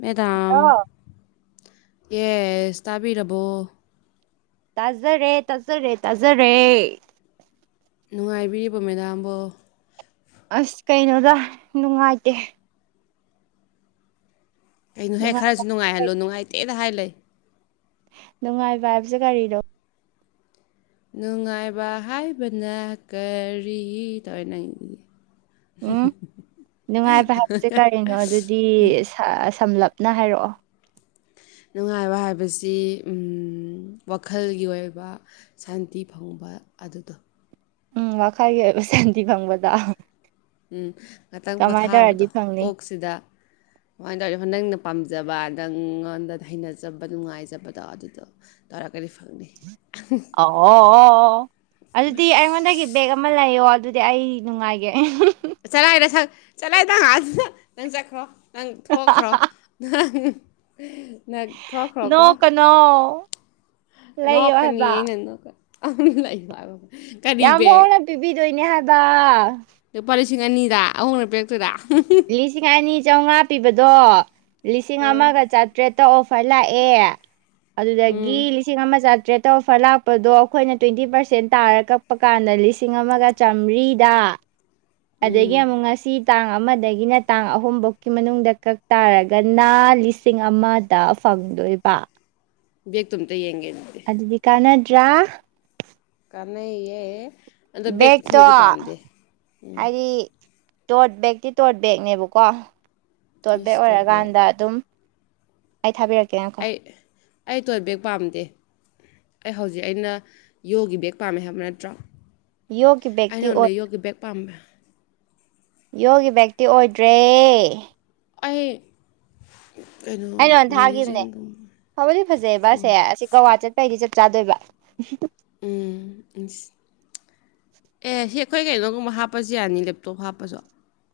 madam hello yes ꯇꯥꯕꯤꯔꯕꯣ ꯇꯥꯖꯔꯦ ꯇꯥꯖꯔꯦ ꯇꯥꯖꯔꯦ ꯅꯨꯡꯉꯥꯏꯕꯤꯔꯤꯕꯣ ꯃꯦꯗꯥꯝꯕꯣ ꯑꯁ ꯀꯩꯅꯣꯗ ꯅꯨꯡꯉꯥꯏꯇꯦ ꯀꯩꯅꯣ ꯍꯦ ꯈꯔꯁꯨ ꯅꯨꯡꯉꯥꯏꯕ ꯅꯨꯡꯉꯥꯏꯍꯜꯂꯣ ꯅꯨꯡꯉꯥꯏꯇꯦꯗ ꯍꯥꯏ ꯂꯩ ꯅꯨꯡꯉꯥꯏꯕ ꯍꯥꯏꯕꯖꯦ ꯀꯥꯔꯤꯅꯣ ꯅꯨꯡꯉꯥꯏꯕ ꯍꯥꯏꯕꯅ ꯀꯔꯤ ꯇꯧꯔꯟ ꯎꯝ ꯅꯨꯡꯉꯥꯏꯕ ꯍꯥꯏꯕꯖꯦ ꯀꯔꯤꯅꯣ ꯑꯗꯨꯗꯤ ꯁ ꯁꯝꯂꯞꯅ ꯍꯥꯏꯔꯛꯑꯣ ꯅꯨꯡꯉꯥꯏꯕ ꯍꯥꯏꯕꯁꯤ ꯎꯝ ꯋꯥꯈꯜꯒꯤ ꯑꯣꯏꯕ ꯁꯥꯟꯇꯤ ꯐꯪꯕ ꯑꯗꯨꯗꯣ ꯎꯝ ꯋꯥꯈꯜꯒꯤ ꯑꯣꯏꯕ ꯁꯥꯟꯇꯤ ꯐꯪꯕꯗꯣ ꯎꯝ ꯉꯥꯇꯪ ꯀꯃꯥꯏꯅ ꯇꯧꯔꯗꯤ ꯄꯣꯊꯥꯕꯗꯣ ꯐꯪꯅꯤ ꯀꯣꯛꯁꯤꯗ [unintelligible] ꯅꯪꯅ ꯄꯥꯝꯖꯕ ꯅꯪꯉꯣꯟꯗ ꯍꯩꯅꯖꯕ ꯅꯨꯡꯉꯥꯏꯖꯕꯗꯣ ꯑꯗꯨꯗꯣ ꯇꯔꯒꯗꯤ ꯐꯪꯅꯤ ꯑꯣ ꯑꯗꯨꯗꯤ ꯑ ꯩꯉꯣꯟꯗꯒꯤ ꯕꯦꯛ ꯑꯃ ꯂꯩꯌꯣ ꯑꯗꯨꯗꯤ ꯑꯩ ꯅꯨꯡꯉꯥꯏꯒꯦ ꯆꯂꯥꯏꯗ ꯅꯁꯛ ꯆꯂꯥꯏꯅꯪꯑꯗ ꯅꯪ ꯆꯠꯈ꯭ꯔꯣ ꯅꯪ ꯊꯣꯛꯈ꯭ꯔꯣ ꯅꯪ ꯅꯪ ꯊꯣꯛꯈ꯭ꯔꯣꯀꯣ ꯅꯣ ꯅꯣꯛ ꯀꯅꯤ ꯑꯩꯅ ꯅꯣꯛꯀꯅꯤ ꯌꯥꯝ ꯍꯣꯡꯅ ꯄꯤꯕꯤꯗꯣꯏꯅꯤ ꯍꯥꯏꯕ ꯂꯨꯄꯥ ꯂꯤꯁꯤꯡ ꯑꯅꯤꯗ ꯍꯣꯡꯅ ꯄꯤꯔꯛꯇꯣꯢꯔꯥ ꯂꯤꯁꯤꯡ ꯑꯅꯤ ꯆꯧꯉꯥ ꯄꯤꯕꯗꯣ ꯂꯤꯁꯤꯡ ꯑ ꯑꯃꯒ ꯆꯥꯇ꯭ꯔꯦꯠ ꯑꯣꯐꯔ ꯂꯥꯛꯑꯦ ꯑꯗꯨꯗꯒꯤ ꯎꯝ ꯂꯤꯁꯤꯡ ꯑꯃ ꯆꯥꯇ꯭ꯔꯦꯠꯇ ꯑꯣꯐꯔ ꯂꯥꯛꯄꯗꯣ ꯑꯈꯣꯏꯅ ꯇ꯭ꯋꯦꯟꯇꯤ ꯄꯥꯔꯁꯦꯟ ꯇꯥꯔ ꯀꯛꯄ ꯀꯥꯟꯗ ꯂꯤꯁꯤꯡ ꯑꯃꯒ ꯆꯥꯝꯃ꯭ꯔꯤꯗ ꯑꯗꯒꯤ ꯑꯃꯨꯛ ꯉꯁꯤ ꯇꯥꯡ ꯑꯃꯗꯒꯤꯅ ꯇꯥꯡ ꯑꯍꯨꯝꯕꯧꯀꯥ ꯃꯅꯨꯡꯗ ꯀꯛ ꯇꯥꯔꯒ ꯅ ꯂꯤꯁꯤꯡ ꯑꯃꯗ ꯐꯪꯗꯣꯏꯕ ꯕꯦꯛꯇꯣ ꯑꯝꯇ ꯌꯦꯡꯒꯦ ꯗꯨꯗꯤ ꯗꯨꯗꯤ ꯀꯥꯅꯗ꯭ꯔꯥ ꯀꯥꯅꯩꯌꯦ ꯕꯦꯛꯇꯣ ꯍꯥꯏꯗꯤ ꯗꯣꯔꯠ ꯕꯦꯛꯇꯤ ꯗꯣꯔꯠ ꯕꯦꯒꯅꯦꯕꯀꯣ ꯇꯣꯠ ꯕꯦꯛ ꯑꯣꯏꯔꯀꯥꯟꯗ ꯑꯗꯨꯝ ꯑꯩ ꯊꯥꯕꯤꯔꯛꯀꯦ ꯉꯥ ꯑꯩ ꯑꯩ [inaudible] ꯕꯦꯛ ꯄꯥꯝꯗꯦ ꯑꯩ ꯍꯧꯖꯤꯛ ꯑꯩꯅ ꯌꯣꯒꯤ ꯕꯦꯒ ꯄꯥꯝꯃꯦ ꯍꯥꯏꯕ ꯅꯠꯇ꯭ꯔꯣ ꯌꯣꯒꯤ ꯑꯩ ꯕꯦꯛꯇꯤ ꯑꯣꯏ ꯅꯉꯣꯟꯗ ꯌꯣꯒꯤ ꯕꯦꯛ ꯄꯥꯝꯃꯦ ꯌꯣꯒꯤ ꯕꯦꯛꯇꯤ ꯑꯣꯏꯗ꯭ꯔꯦ ꯑꯩ ꯑꯩꯅ ꯀꯩꯅꯣ ꯅꯉꯣꯟꯗ ꯊꯥꯒꯤꯕꯅꯦ ꯃꯦꯔꯤꯖꯦꯟꯒꯨꯝꯕ ꯐꯕꯗꯤ ꯐꯖꯩꯕ ꯑꯁꯦ ꯑꯣꯏ ꯑꯁꯤ ꯀꯛꯋꯥ ꯆꯠ ꯑꯗꯨꯏꯗꯤ ꯆꯞ ꯆꯥꯗꯣꯏꯕ ꯎꯝ ꯏꯁ ꯑꯦ [inaudible] ꯑꯩꯈꯣꯏ ꯀꯩꯅꯣꯒꯨꯝꯕ ꯍꯥꯞꯄꯁꯨ ꯌꯥꯅꯤ ꯂꯦꯞꯇꯣꯞ ꯍꯥꯞꯄꯁꯨ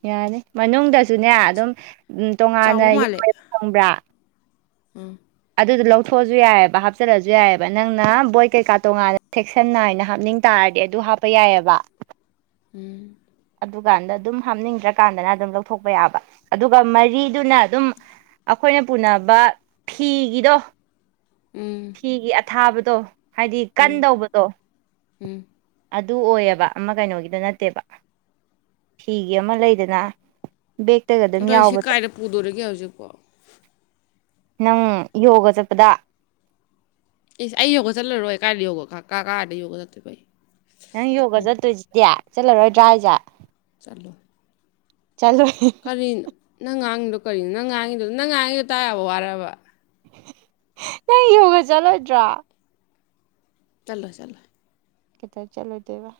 ꯌꯥꯅꯤ ꯃꯅꯨꯡꯗꯁꯨꯅꯦ ꯑꯗꯨꯝ ꯎꯝ ꯇꯣꯉꯥꯟꯅ ꯆꯥꯎꯕ ꯃꯥꯜꯂꯦ ꯌꯥꯎꯋꯦꯕ ꯈꯪꯕ꯭ꯔꯥ ꯎꯝ ꯑꯗꯨꯗꯣ ꯂꯧꯊꯣꯛꯑꯁꯨ ꯌꯥꯏꯌꯦꯕ ꯍꯥꯞꯆꯜꯂꯁꯨ ꯌꯥꯏꯌꯦꯕ ꯅꯪꯅ ꯕꯣꯏ ꯀꯩꯀꯥ ꯇꯣꯉꯥꯟꯅ ꯁꯦꯛꯁꯟ ꯅꯥꯏꯅ ꯍꯥꯞꯅꯤꯡ ꯇꯥꯔꯗꯤ ꯑꯗꯨ ꯍꯥꯞꯄ ꯌꯥꯏꯌꯦꯕ ꯎꯝ ꯑꯗꯨꯀꯥꯟꯗ ꯑꯗꯨꯝ ꯍꯥꯞꯅꯤꯡꯗ꯭ꯔ ꯀꯥꯟꯗꯅ ꯑꯗꯨꯝ ꯂꯧꯊꯣꯛꯄ ꯌꯥꯕ ꯑꯗꯨꯒ ꯃꯔꯤꯗꯨꯅ ꯑꯗꯨꯝ ꯑꯩꯈꯣꯏꯅ ꯄꯨꯅꯕ ꯐꯤꯒꯤꯗꯣ ꯎꯝ ꯐꯤꯒꯤ ꯑꯊꯥꯕꯗꯣ ꯍꯥꯏꯗꯤ ꯀꯟꯗꯧꯕꯗꯣ ꯑꯗꯨ ꯑꯣꯏꯌꯦꯕ ꯑꯃ ꯀꯩꯅꯣꯒꯤꯗꯣ ꯅꯠꯇꯦꯕ ꯐꯤꯒꯤ ꯑꯃ ꯂꯩꯗꯅ ꯕꯦꯛꯇꯒ ꯑꯗꯨꯝ ꯑꯗꯣ ꯑꯩ ꯁꯤ ꯌꯥꯎꯕꯗꯣ ꯀꯥꯏꯗ ꯄꯨꯗꯣꯔꯤꯒꯦ ꯍꯧꯖꯤꯛꯄꯣ ꯅꯪ ꯌꯣꯒ ꯆꯠꯄꯗ ꯏꯁ ꯑꯩ ꯌꯣꯒ ꯆꯠꯂꯔꯣꯏ ꯀꯥꯏꯗ ꯌꯣꯒ ꯀꯥ ꯀꯥꯏꯗ ꯌꯣꯒ ꯆꯠꯇꯣꯏꯕ ꯑꯩ ꯅꯪ ꯌꯣꯒ ꯆꯠꯇꯣꯏꯁꯤꯗꯤ ꯆꯠꯂꯔꯣꯏꯗ꯭ꯔꯥ ꯍꯥꯏꯁꯦ ꯆꯠꯂꯣꯏ ꯆꯠꯂꯣꯢ ꯀꯔꯤꯅꯣ ꯅꯪ ꯉꯥꯡꯉꯤꯗꯣ ꯀꯔꯤꯅꯣ ꯅꯪ ꯉꯥꯡꯉꯤꯗꯣ ꯅꯪ ꯉꯥꯡꯉꯤꯗꯣ ꯇꯥ ꯌꯥꯕ ꯋꯥꯔꯕ ꯅꯪ ꯌꯣꯒ ꯆꯠꯂꯣꯏꯗ꯭ꯔꯣ ꯆꯠꯂꯣꯢ ꯆꯠꯂꯣꯢ ꯀꯩꯗꯧ ꯆꯠꯂꯣꯏꯗꯣꯏꯕ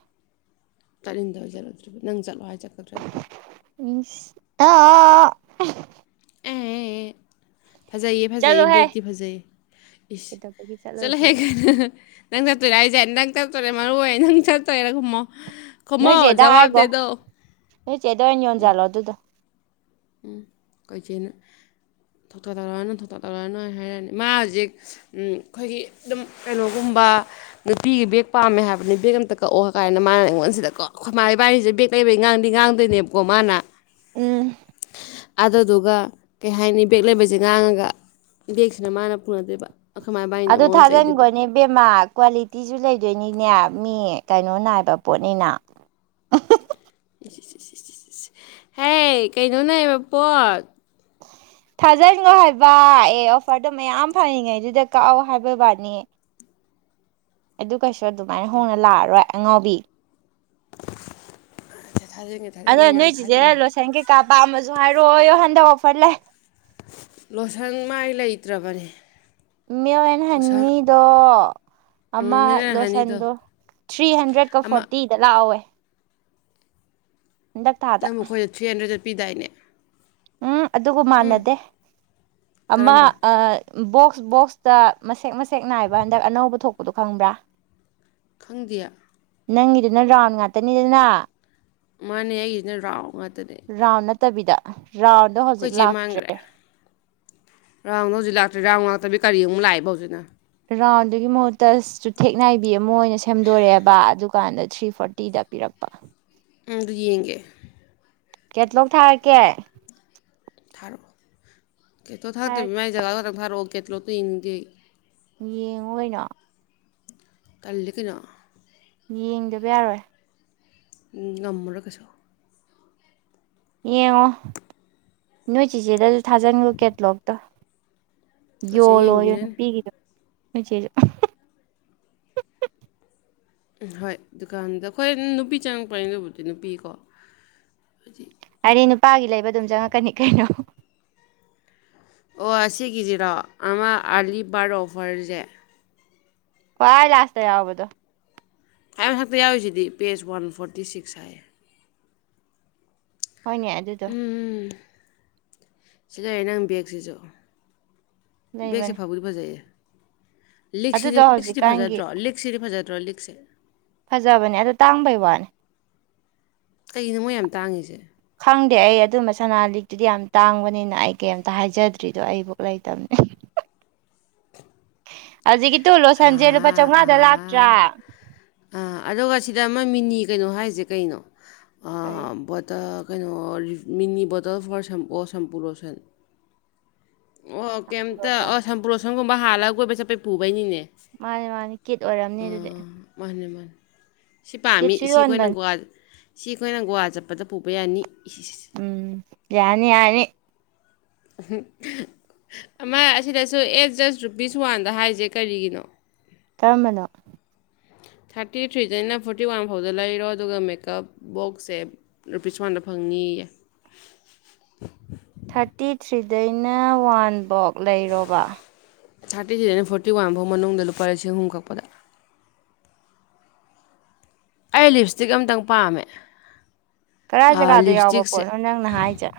ꯆꯠꯅꯤꯡꯗꯕꯩ ꯆꯠꯂꯣꯏꯗ꯭ꯔꯤꯕ ꯅꯪ ꯆꯠꯂꯣ ꯍꯥꯏꯔ ꯆꯠꯀꯗ꯭ꯔꯣ ꯍꯦꯛꯇ ꯑꯁ ꯇꯥ [unintelligible] ꯑꯦ ꯐꯖꯩꯌꯦ ꯐꯖꯩꯌꯦ ꯆꯠꯂꯣꯍꯦ ꯕꯦꯒꯇꯤ ꯐꯖꯩꯌꯦ ꯏꯁ ꯀꯩꯗꯧꯕꯒꯤ ꯆꯠꯂꯣꯍꯦ ꯆꯠꯂꯣꯏꯗ꯭ꯔꯤꯅꯣ ꯅꯪ ꯆꯠꯇꯣꯏꯔꯥ ꯍꯥꯏꯁꯦ ꯅꯪ ꯆꯠꯇꯣꯏꯔꯥ ꯃꯔꯨ ꯑꯣꯏ ꯅꯪ ꯆꯠꯇꯣꯏꯔꯥ ꯈꯨꯝꯃꯣ ꯈꯨꯝꯃꯣ ꯅꯣꯏ ꯆꯦꯗ ꯍꯥꯏꯈꯣ ꯖꯋꯥꯕꯗꯦꯗꯣ ꯅꯣꯏ ꯆꯦꯗ ꯑꯣꯏꯅ ꯌꯣꯟꯖꯜꯂꯣ ꯑꯗꯨꯗꯣ ꯎꯝ ꯈꯣꯏ ꯆꯦꯅ ꯊꯣꯛ ꯇꯧꯔꯛꯑꯅꯨ ꯊꯣꯛ ꯊꯥꯛ ꯇꯧꯔꯛꯑꯅꯨ ꯍꯥꯏꯔꯛꯑꯅꯤ ꯃꯥ ꯍꯧꯖꯤꯛ ꯎꯝ ꯑꯩꯈꯣꯏꯒꯤ ꯑꯗꯨꯝ ꯀꯩꯅꯣꯒꯨꯝꯕ ꯅꯨꯄꯤꯒꯤ ꯕꯦꯒ ꯄꯥꯝꯃꯦ ꯍꯥꯏꯕꯅꯤ ꯕꯒ ꯑꯝꯇ ꯀꯛꯑꯣ ꯀꯥꯏꯅ ꯃꯥꯅ ꯑꯩꯉꯣꯟꯁꯤꯗ ꯀꯣ ꯑꯈꯣꯏ ꯃꯥ ꯏꯕꯥꯅꯤꯁꯤꯗ ꯕꯦꯒ ꯂꯩꯩꯕꯩ ꯉꯥꯡꯗꯤ ꯉꯥꯡꯗꯣꯏꯅꯦꯕꯀꯣ ꯃꯥꯅ ꯎꯝ ꯑꯗꯨꯗꯨꯒ ꯀꯩ ꯍꯥꯏꯅꯤ ꯕꯦꯒ ꯂꯩꯕꯩꯁꯦ ꯉꯥꯡꯉꯒ ꯕꯦꯒꯁꯤꯅ ꯃꯥꯅ ꯄꯨꯅꯗꯣꯏꯕ ꯑꯩꯈꯣꯏ ꯃꯥ ꯏꯕꯥꯟꯅꯤꯅ ꯃꯉꯣꯟꯗ ꯆꯩꯗꯨꯏꯕ ꯏꯕꯦꯝꯃ ꯀ꯭ꯋꯥꯂꯤꯇꯤꯁꯨ ꯂꯩꯗꯣꯏꯅꯤꯅꯦ ꯃꯤ ꯀꯩꯅꯣ ꯅꯥꯏꯕ ꯄꯣꯠꯅꯤꯅ ꯏꯁ ꯏꯁ ꯍꯦ ꯀꯩꯅꯣ ꯅꯥꯏꯕ ꯄꯣꯠ ꯊꯥꯖꯟꯒꯣ ꯍꯥꯏꯕ ꯑꯦ ꯑꯣꯐꯔꯗꯣ ꯃꯌꯥꯝ ꯐꯪꯉꯤꯉꯩꯗꯨꯗ ꯀꯛꯑꯣ ꯍꯥꯏꯕꯩ ꯋꯥꯅꯤ ꯑꯗꯨꯒ ꯀꯩꯁꯨ ꯑꯗꯨꯃꯥꯏꯅ ꯍꯣꯡꯅ ꯂꯥꯛꯑꯔꯣꯏ ꯑꯉꯥꯎꯕꯤ [unintelligible] ꯑꯗꯣ ꯅꯣꯏ ꯆꯦꯗ ꯊꯥꯖꯤꯟ ꯂꯣꯏꯁꯟ ꯀꯩꯀꯥ ꯄꯥꯝꯃꯁꯨ ꯍꯥꯏꯔꯛꯑꯣꯌꯣ ꯍꯟꯗꯛ ꯑꯣꯐꯔ ꯂꯩ ꯂꯣꯁꯟ ꯃꯥꯏ ꯂꯩꯇ꯭ꯔꯕꯅꯦ ꯃꯤꯜꯛ ꯑꯦꯟ ꯂꯣꯁꯟ ꯍꯅꯤꯗꯣ ꯑꯃ ꯎꯝ ꯃꯤꯅꯔꯦꯜ ꯍꯅꯤꯗꯣ ꯂꯣꯁꯟꯗꯣ ꯊ꯭ꯔꯤ ꯍꯟꯗ꯭ꯔꯦꯗꯀ ꯑꯃ ꯐꯣꯔꯇꯤꯗ ꯂꯥꯛꯍꯧꯋꯦ ꯍꯟꯗꯛ ꯊꯥꯗ ꯅꯪꯕꯨ ꯑꯩꯈꯣꯏꯗ ꯊ꯭ꯔꯤ ꯍꯟꯗ꯭ꯔꯦꯗꯠꯇ ꯄꯤꯗꯥꯏꯅꯦ ꯎꯝ ꯑꯗꯨꯒ ꯎꯝ ꯃꯥꯟꯅꯗꯦ ꯑꯃ ꯀꯔꯝꯕ ꯑꯥ ꯕꯣꯛꯁ ꯕꯣꯛꯁꯇ ꯃꯁꯦꯛ ꯃꯁꯦꯛ ꯅꯥꯏꯕ ꯍꯟꯗꯛ ꯑꯅꯧꯕ ꯊꯣꯛꯄꯗꯣ ꯈꯪꯕ꯭ꯔꯥ ꯈꯪꯗꯦ ꯅꯪꯒꯤꯗꯨꯅ ꯔꯥꯎꯟ ꯉꯥꯛꯇꯅꯤꯗꯅ ꯃꯥꯅꯦ ꯑꯩꯒꯤꯁꯤꯅ ꯔꯥꯎ ꯉꯥꯛꯇꯅꯦ ꯔꯥꯎꯟ ꯅꯠꯇꯕꯤꯗ ꯔꯥꯎꯟ ꯑꯩꯈꯣꯏꯆꯦ ꯃꯥꯟꯈ꯭ꯔꯦ ꯔꯥꯎꯟꯗ ꯍꯧꯖꯤꯛ ꯂꯥꯛꯇ꯭ꯔꯤ ꯔꯥꯎꯟ ꯉꯥꯛꯇꯕꯤ ꯀꯔꯤ ꯑꯃꯨꯛ ꯂꯥꯛꯑꯦꯕ ꯍꯧꯖꯤꯛꯅ ꯔꯥꯎꯟꯗꯨꯒꯤ ꯃꯍꯨꯠꯇ ꯆꯨꯊꯦꯛ ꯅꯥꯏꯕꯤ ꯑꯃ ꯑꯣꯏꯅ ꯁꯦꯝꯗꯣꯔꯛꯑꯦꯕ ꯑꯗꯨ ꯀꯥꯟꯗ ꯊ꯭ꯔꯤ ꯐꯣꯔꯇꯤꯗ ꯄꯤꯔꯛꯄ ꯎꯝ ꯑꯗꯨ ꯌꯦꯡꯒꯦ ꯀꯦꯠꯂꯣꯛ ꯊꯥꯔꯛꯀꯦ ꯊꯥꯔꯛꯑꯣ ꯀꯦꯇꯂꯣꯡ ꯊꯥꯔꯛꯇꯕꯤ ꯊꯥꯔꯛꯀꯦ ꯃꯥꯏ ꯖꯒꯥ ꯈꯛꯇꯪ ꯊꯥꯔꯛꯑꯣ ꯀꯦꯇꯂꯣꯠꯇꯣ ꯌꯦꯡꯅꯤꯡꯗꯦ ꯑꯩ ꯌꯦꯡꯉꯨ ꯀꯩꯅꯣ ꯇꯜꯂꯤ ꯀꯩꯅꯣ ꯌꯦꯡꯗꯕ ꯌꯥꯔꯣꯏ ꯎꯝ ꯉꯝꯃꯥꯔꯣꯏ ꯀꯩꯁꯨ ꯌꯦꯡꯉꯣ ꯅꯣꯏ ꯆꯦꯆꯦꯗꯁꯨ ꯊꯥꯖꯟꯒꯣ ꯀꯦꯠꯂꯣꯛꯇꯣ ꯑꯩꯈꯣꯏ ꯆꯦꯅ ꯌꯣꯜꯂꯣ ꯌꫭ ꯌꯦꯡꯕꯤꯔꯅꯤ ꯅꯨꯄꯤꯒꯤꯗꯣ ꯅꯣꯏꯆꯦꯖꯨ ꯎꯝ ꯍꯣꯏ ꯗꯨꯀꯥꯟꯗ ꯑꯩꯈꯣꯏ ꯅꯨꯄꯤ ꯆꯪꯉꯛꯄꯅꯤ ꯂꯕꯨꯗꯤ ꯅꯨꯄꯤꯀꯣ ꯍꯥꯏꯗꯤ ꯍꯥꯏꯗꯤ ꯅꯨꯄꯥꯒꯤ ꯂꯩꯕ ꯑꯗꯨꯝ ꯆꯪꯉꯛꯀꯅꯤ ꯀꯩꯅꯣ ꯑꯣ ꯑꯁꯤ ꯒꯤꯖꯤꯔꯣ ꯑꯃ ꯑꯥꯔꯂꯤ ꯕꯥꯔꯠ ꯑꯣꯐꯔꯖꯦ ꯈꯋꯥꯏ ꯂꯥꯁꯇ ꯌꯥꯎꯕꯗꯣ ꯈꯥꯋꯥꯏ ꯃꯊꯛꯇ ꯌꯥꯎꯔꯤꯁꯤꯗꯤ ꯕꯦꯖ ꯋꯥꯟ ꯐꯣꯔꯇꯤ ꯁꯤꯛꯁ ꯍꯥꯏꯌꯦ ꯍꯣꯏꯅꯦ ꯑꯗꯨꯗꯣ ꯁꯤ ꯂꯩꯔꯦ ꯅꯪ ꯕꯦꯒꯁꯤꯁꯨ ꯕꯦꯒꯁꯦ ꯂꯩꯕꯅꯦ ꯐꯕꯨ ꯒꯖꯩꯌꯦ ꯂꯤꯒꯁꯤꯗꯤ ꯑꯗꯨꯗꯣ ꯂꯤꯒꯁꯤꯗꯤ ꯍꯧꯖꯤꯛꯀꯥꯟꯒꯤ ꯐꯥꯖꯗ꯭ꯔꯣ ꯂꯤꯒꯁꯤꯗꯤ ꯐꯥꯖꯗ꯭ꯔꯣ ꯂꯤꯒꯁꯦ ꯐꯖꯕꯅꯦ ꯑꯗꯣ ꯇꯥꯡꯕꯩ ꯋꯥꯅꯦ ꯀꯩꯒꯤꯅꯣ ꯃꯣꯏ ꯌꯥꯝ ꯇꯥꯡꯉꯤꯁꯦ ꯈꯪꯗꯦ ꯑꯩ ꯑꯗꯨꯝꯕ ꯁꯅꯥ ꯂꯤꯛꯇꯨꯗꯤ ꯌꯥꯝ ꯇꯥꯡꯕꯅꯤꯅ ꯑꯩ ꯀꯩꯝꯇ ꯍꯥꯏꯖꯗ꯭ꯔꯤꯗꯣ ꯑꯩꯕꯧ ꯂꯩꯗꯕꯅꯦ [unintelligible] ꯍꯧꯖꯤꯀꯤ ꯇꯣ ꯂꯣꯁꯟꯁꯦ ꯂꯨꯄꯥ ꯑꯥ ꯆꯧꯃꯉꯥꯗ ꯑꯥ ꯂꯥꯛꯇ꯭ꯔꯥ ꯑꯥ ꯑꯗꯨꯒ ꯁꯤꯗ ꯑꯃ ꯃꯤꯅꯤ ꯀꯩꯅꯣ ꯍꯥꯏꯖꯦ ꯀꯩꯅꯣ ꯑꯣ [unintelligible] ꯕꯣꯇ ꯀꯩꯅꯣ ꯃꯤꯅꯤ ꯕꯣꯇꯜ ꯐꯣꯔ ꯁꯣ ꯁꯝꯄꯨ ꯂꯣꯁꯟ ꯑꯣ ꯀꯩꯏꯝꯇ ꯂꯣꯁꯟ ꯑꯣ ꯁꯝꯄꯨ ꯂꯣꯁꯟꯒꯨꯝꯕ ꯍꯥꯜꯂꯒ ꯀꯣꯏꯕ ꯆꯠꯄꯩ ꯄꯨꯕꯩꯅꯤꯅꯦ ꯃꯥꯅꯤ ꯃꯥꯅꯤ ꯀꯦꯠ ꯑꯣꯏꯔꯝꯅꯤ ꯑꯗꯨꯗꯤ ꯑꯥ ꯃꯥꯅꯦ ꯃꯥꯥꯟ ꯁꯤ ꯄꯥꯝꯃꯤ ꯀꯤꯠꯁꯨ ꯁꯤ ꯌꯣꯟꯕꯅꯦ ꯑꯩꯈꯣꯏꯅ ꯒꯣꯋꯥ ꯁꯤ ꯑꯩꯈꯣꯏꯅ ꯒꯣꯋꯥ ꯆꯠꯄꯗ ꯄꯨꯕ ꯌꯥꯅꯤ ꯎꯝ ꯌꯥꯅꯤ ꯌꯥꯅꯤ ꯍꯝ ꯑꯃ ꯑꯁꯤꯗꯁꯨ ꯑꯦꯠ ꯖꯁ ꯔꯨꯄꯤꯁ ꯋꯥꯟꯗ ꯍꯥꯏꯁꯦ ꯀꯔꯤꯒꯤꯅꯣ ꯀꯔꯝꯕꯅꯣ ꯊꯥꯔꯇꯤ ꯊ꯭ꯔꯤꯗꯩꯅ ꯐꯣꯔꯇꯤ ꯋꯥꯟ ꯐꯥꯎꯗ ꯂꯩꯔꯣ ꯑꯗꯨꯒ ꯃꯦꯀꯥꯞ ꯕꯣꯛꯁꯁꯦ ꯔꯨꯄꯤꯁ ꯋꯥꯟꯗ ꯐꯪꯅꯤꯌꯦ ꯊꯥꯔꯇꯤ ꯊ꯭ꯔꯤꯗꯩꯅ ꯋꯥꯟ ꯕꯣꯛ ꯂꯩꯔꯣꯕ ꯊꯥꯔꯇꯤ ꯊ꯭ꯔꯤꯗꯩꯅ ꯐꯣꯔꯇꯤ ꯋꯥꯟ ꯐꯥꯎ ꯃꯅꯨꯡꯗ ꯂꯨꯄꯥ ꯂꯤꯁꯤꯡ ꯑꯍꯨꯝ ꯀꯛꯄꯗ ꯑꯩ ꯂꯤꯞ ꯏꯁꯇꯤꯛ ꯑꯃꯝꯇꯪ ꯄꯥꯝꯃꯦ ꯀꯗꯥꯏ ꯑꯥ ꯖꯒꯥꯗ ꯂꯤꯞ ꯌꯥꯎꯕ ꯏꯁꯇꯤꯛꯁꯦ ꯄꯣꯠꯅꯣ ꯅꯪꯅ ꯍꯥꯏꯁꯦ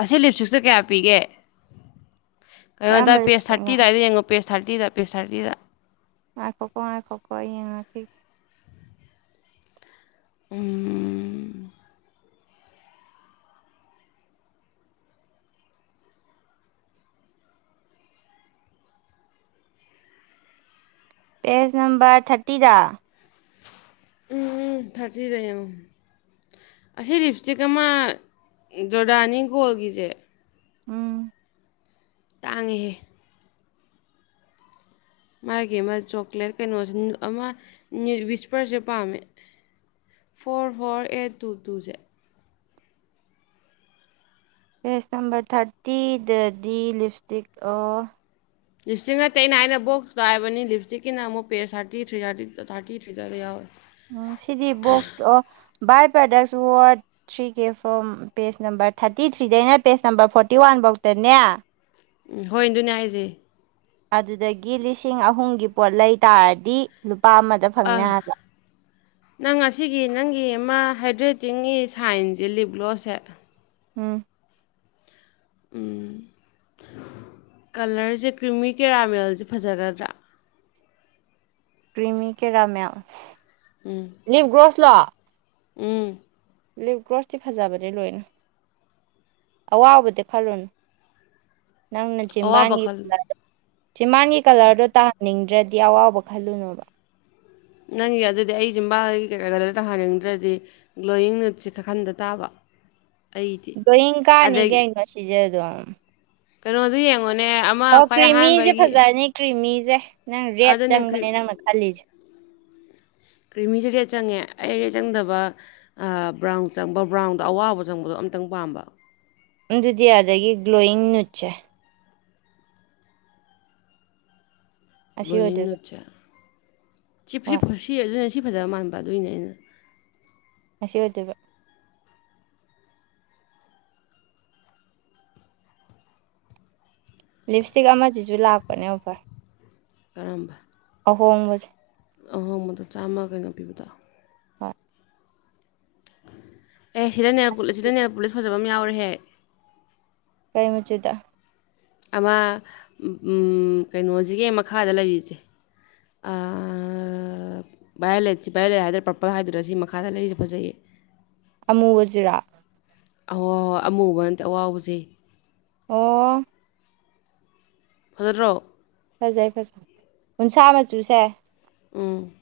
ꯑꯁꯤ ꯂꯤꯞ ꯏꯁꯇꯤꯛꯁꯦ ꯀꯌꯥ ꯄꯤꯒꯦ ꯀꯩꯅꯣꯗ ꯀꯔꯝꯕ ꯄꯦꯁ ꯂꯤꯞꯁꯇꯤꯛꯅꯣ ꯊꯥꯔꯇꯤꯗꯥꯏꯗ ꯌꯦꯡꯉꯣ ꯄꯦꯁ ꯊꯥꯔꯇꯤꯗ ꯄꯦꯁ ꯊꯥꯔꯇꯤꯗ ꯉꯥꯏꯈꯣꯀꯣ ꯉꯥꯏꯈꯣꯀꯣ ꯑꯩ ꯌꯦꯡꯉꯥꯛꯈꯤꯒꯦ ꯎꯝ ꯄꯦꯖ ꯅꯝꯕꯔ ꯊꯥꯔꯇꯤꯗ ꯎꯝ ꯎꯝ ꯊꯥꯔꯇꯤꯗ ꯌꯦꯡꯉꯣ ꯑꯁꯤ ꯂꯤꯞ ꯏꯁꯇꯤꯛ ꯑꯃ ꯖꯣꯔꯗꯥꯅꯤ ꯒꯣꯜꯒꯤꯁꯦ ꯎꯝ ꯇꯥꯡꯉꯤꯍꯦ ꯃꯥꯒꯤ ꯑꯃ ꯆꯣꯀ꯭ꯂꯦꯠ ꯀꯩꯅꯣꯁꯦ ꯑꯃ [unintelligible] ꯄꯥꯝꯃꯦ ꯐꯣꯔ ꯐꯣꯔ ꯑꯩꯠ ꯇꯨ ꯇꯨꯁꯦ ꯄꯦꯖ ꯅꯝꯕꯔ ꯊꯥꯔꯇꯤꯗꯗꯤ ꯂꯤꯞꯁꯇꯤꯛ ꯑꯣ ꯂꯤꯞꯁꯇꯤꯛ ꯅꯠꯇꯦ ꯑꯩꯅ ꯑꯩꯅ ꯕꯣꯛꯁꯇꯣ ꯍꯥꯏꯕꯅꯤ ꯂꯤꯞꯁꯇꯤꯀꯤꯅ ꯑꯃꯨꯛ page thirty three thirty thirty three ꯑꯗꯨꯋꯥꯢꯗ ꯌꯥꯎ ꯎꯝ ꯁꯤꯗꯤ ꯕꯣꯛꯁ ꯑꯣ by products ward three K form page number thirty ꯊ꯭ꯔꯤꯗꯩꯅ ꯄꯦꯖ ꯅꯝꯕꯥꯔ ꯐꯣꯔꯇꯤ ꯋꯥꯟꯐꯧꯗꯅꯦ ꯎꯝ ꯍꯣꯏ ꯑꯗꯨꯅꯦ ꯍꯥꯏꯁꯦ ꯑꯗꯨꯗꯒꯤ ꯂꯤꯁꯤꯡ ꯑꯍꯨꯝꯒꯤ ꯄꯣꯠ ꯂꯩ ꯇꯥꯔꯗꯤ ꯂꯨꯄꯥ ꯐꯪꯅꯤ ꯑꯥ ꯍꯥꯏꯕ ꯅꯪ ꯑꯁꯤꯒꯤ ꯅꯪꯒꯤ ꯑꯃ ꯍꯥꯏꯗ꯭ꯔꯦꯇꯤꯡꯒꯤ ꯁꯥꯏꯟꯁꯦ ꯂꯤꯞ ꯒ꯭ꯂꯣꯁꯦ ꯎꯝ ꯎꯝ ꯀꯂꯔꯁꯦ ꯀ꯭ꯔꯤꯃꯤ ꯀꯦꯔꯥꯃꯦꯜꯁꯦ ꯐꯖꯒꯗ꯭ꯔꯥ ꯀ꯭ꯔꯤꯃꯤ ꯀꯦꯔꯥꯃꯦꯜ ꯂꯤꯞꯒ꯭ꯔꯣꯁ ꯂꯣ ꯎꯝ ꯂꯤꯞ ꯒ꯭ꯔꯣꯁꯇꯤ ꯐꯖꯕꯅꯦ ꯂꯣꯏꯅ ꯑꯋꯥꯕꯗꯤ ꯈꯜꯂꯨꯅꯨ ꯅꯪꯅ ꯑꯋꯥꯕ ꯆꯤꯝꯕꯥꯟꯒꯤ ꯈꯜꯂꯨ ꯀꯂꯔꯗꯣ ꯆꯤꯝꯕꯥꯟꯒꯤ ꯀꯔꯤ ꯀꯂꯔꯗꯣ ꯇꯥꯍꯟꯅꯤꯡꯗ꯭ꯔꯗꯤ ꯑꯋꯥꯎꯕ ꯈꯜꯂꯨꯅꯣꯕ ꯅꯪꯒꯤ ꯑꯗꯨꯗꯤ ꯑꯩ ꯆꯤꯝꯕꯥꯜꯒꯤ ꯀꯩꯀꯥ ꯀꯂꯔ ꯇꯥꯍꯟꯅꯤꯡꯗ꯭ꯔꯗꯤ ꯒ꯭ꯂꯣꯋꯤꯡꯅꯠꯁꯦ ꯈꯥꯛꯈꯟꯗ ꯇꯥꯕ ꯑꯩꯗꯤ ꯗ꯭ꯔꯣꯢꯡ ꯀꯥꯅꯤꯒꯦ ꯉꯁꯤꯖꯦ ꯑꯗꯨꯝ ꯀꯩꯅꯣꯗꯨ ꯌꯦꯡꯉꯣꯅꯦ ꯑꯃ ꯑꯣ ꯈ꯭ꯋꯥꯏ ꯀ꯭ꯔꯤꯃꯤꯁꯦ ꯑꯍꯥꯟꯕꯒꯤ ꯐꯖꯅꯤ ꯀ꯭ꯔꯤꯃꯤꯁꯦ ꯅꯪ ꯔꯦꯠ ꯑꯗꯨꯅꯦ ꯆꯪꯕꯅꯦ ꯅꯪꯅ ꯈꯜꯂꯤꯁꯦ ꯀ꯭ꯔꯤꯃꯤꯁꯦ ꯔꯦꯠ ꯆꯪꯉꯦ ꯑꯩ ꯔꯦꯠ ꯆꯪꯗꯕ ꯕ꯭ꯔꯥꯎꯟ ꯆꯪꯕ ꯕ꯭ꯔꯥꯎꯟꯗꯣ ꯑꯋꯥꯎꯕ ꯆꯪꯕꯗꯣ ꯑꯝꯇꯪ ꯄꯥꯝꯕ ꯑꯗꯨꯗꯤ ꯑꯗꯒꯤ ꯒ꯭ꯂꯣꯋꯤꯡ ꯅꯤꯠꯁꯦ ꯑꯁꯤ ꯒ꯭ꯂꯣꯋꯤꯡ ꯑꯣꯏꯗꯣꯏꯕ ꯅꯤꯠꯁꯤ ꯁꯤ ꯁꯤ ꯍꯣꯏ ꯁꯤ ꯑꯗꯨꯅꯦ ꯁꯤ ꯐꯖꯕ ꯃꯥꯟꯕ ꯑꯗꯨꯏꯅꯦ ꯑꯩꯅ ꯉꯁꯤ ꯑꯣꯏꯗꯣꯏꯕ ꯂꯤꯞꯁꯇꯤꯛ ꯑꯃꯁꯤꯁꯨ ꯂꯥꯛꯄꯅꯦ ꯑꯣꯐꯔ ꯀꯔꯝꯕ ꯑꯍꯣꯡꯕꯁꯦ ꯑꯍꯣꯡꯕꯗꯣ ꯆꯥꯝꯃ ꯀꯩꯅꯣ ꯄꯤꯕꯗꯣ ꯍꯣꯏ ꯑꯦ ꯁꯤꯗꯅꯦ ꯁꯤꯗ ꯅꯦꯜꯄꯨꯂꯤꯁ ꯐꯖꯕ ꯑꯃ ꯌꯥꯎꯔꯦꯍꯦ ꯀꯩ ꯃꯆꯨꯗ ꯑꯃ ꯎꯨꯝ ꯀꯩꯅꯣꯁꯤꯒꯤꯍꯦ ꯃꯈꯥꯗ ꯂꯩꯔꯤꯁꯦ ꯑꯥ ꯚꯥꯏꯌꯔꯂꯦꯠ ꯁꯤ ꯚꯥꯏꯌꯔꯂꯦꯠ ꯍꯥꯏꯗꯔꯥ ꯄꯔꯄꯜ ꯍꯥꯏꯗꯨꯔꯥ ꯁꯤ ꯃꯈꯥꯗ ꯂꯩꯔꯤꯁꯦ ꯐꯖꯩꯌꯦ ꯑꯃꯨꯕꯖꯤꯔꯣ ꯑꯍꯣꯍꯣꯏ ꯑꯃꯨꯕꯟꯇꯦ ꯑꯋꯥꯎꯕꯖꯦ ꯑꯣ ꯐꯖꯗ꯭ꯔꯣ ꯐꯖꯩ ꯐꯖꯩ ꯎꯟꯁꯥ ꯃꯆꯨꯁꯦ ꯎꯨꯝ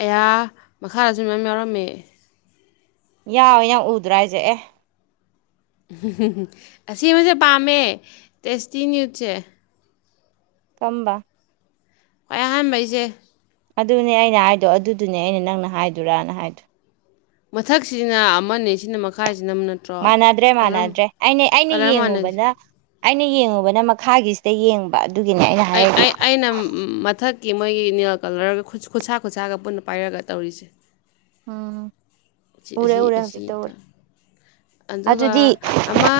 ꯑꯩꯌꯥ ꯃꯈꯥꯗꯁꯨ ꯃꯌꯥꯝ ꯌꯥꯎꯔꯝꯃꯦ ꯌꯥꯎꯋꯦ ꯅꯪ ꯎꯗ꯭ꯔꯥ ꯍꯥꯏꯁꯦ ꯑꯦ ꯑꯁꯤꯃꯁꯦ ꯄꯥꯝꯃꯦ ꯇꯦꯁꯇꯤꯅ꯭ꯌꯨꯠꯁꯦ ꯀꯝꯕ ꯈ꯭ꯋꯥꯏ ꯑꯍꯥꯟꯕꯩꯁꯦ ꯑꯗꯨꯅꯦ ꯑꯩꯅ ꯍꯥꯏꯗꯣ ꯑꯗꯨꯗꯨꯅꯦ ꯑꯩꯅ ꯅꯪꯅ ꯍꯥꯏꯗꯨꯔꯥꯅ ꯍꯥꯏꯗꯣ ꯃꯊꯛꯁꯤꯅ ꯑꯃꯅꯤ ꯁꯤꯅ ꯃꯈꯥꯏꯁꯤꯅ ꯅꯝꯅ ꯃꯥꯟꯅꯗ꯭ꯔꯦ ꯃꯥꯟꯅꯗ꯭ꯔꯦ ꯑꯩꯅ ꯑꯩꯅ ꯀꯂꯔ ꯃꯥꯟꯅꯗꯦ ꯌꯦꯡꯉꯨꯕꯅ ꯑꯩꯅ ꯌꯦꯡꯉꯨꯕꯅ ꯃꯈꯥꯒꯤ ꯗꯥ ꯌꯦꯡꯕ ꯑꯗꯨꯒꯤꯅꯦ ꯑꯩꯅ ꯍꯥꯏꯔꯛꯏꯗꯣ ꯅꯝ ꯃꯊꯛ ꯀꯤ ꯃꯣꯏꯒꯤ ꯅꯦꯜ ꯀꯂꯔꯒ ꯈꯨꯠꯁꯥ ꯈꯨꯠꯁꯥꯒ ꯄꯨꯟꯅ ꯄꯥꯏꯔꯒ ꯇꯧꯔꯤꯁꯦ ꯎꯝ ꯑꯁꯤ ꯎꯔꯦ ꯑꯁꯤ ꯎꯔꯦ ꯑꯁꯤ ꯍꯧꯖꯤꯛꯇ ꯎꯔꯦ ꯇꯧ- ꯑꯗꯨꯒ ꯑꯗꯨꯗꯤ ꯑꯃ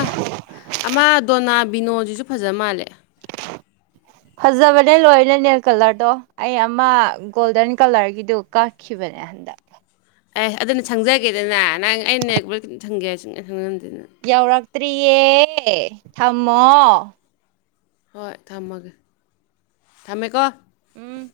ꯑꯃ ꯗꯣꯅꯥ ꯕꯤꯅꯣꯖꯤꯁꯨ ꯐꯖ ꯃꯥꯜꯂꯦ ꯐꯖꯕꯅꯦ ꯂꯣꯏꯅ ꯅꯦꯜ ꯀꯂꯔꯗꯣ ꯑꯩ ꯑꯃ ꯒꯣꯜꯗꯟ ꯀꯂꯔꯒꯤꯗꯨ ꯀꯛꯈꯤꯕꯅꯦ ꯍꯟꯗꯛ ꯑꯦ ꯑꯗꯨꯅ ꯁꯪꯖꯒꯦꯗꯅꯦ ꯅꯪ ꯑꯩꯅ [unintelligible] ꯌꯧꯔꯛꯇ꯭ꯔꯤꯌꯦ ꯊꯝꯃꯣ ꯍꯣꯏ ꯊꯝꯃꯒꯦ ꯊꯝꯃꯦꯀꯣ ꯎꯨꯝ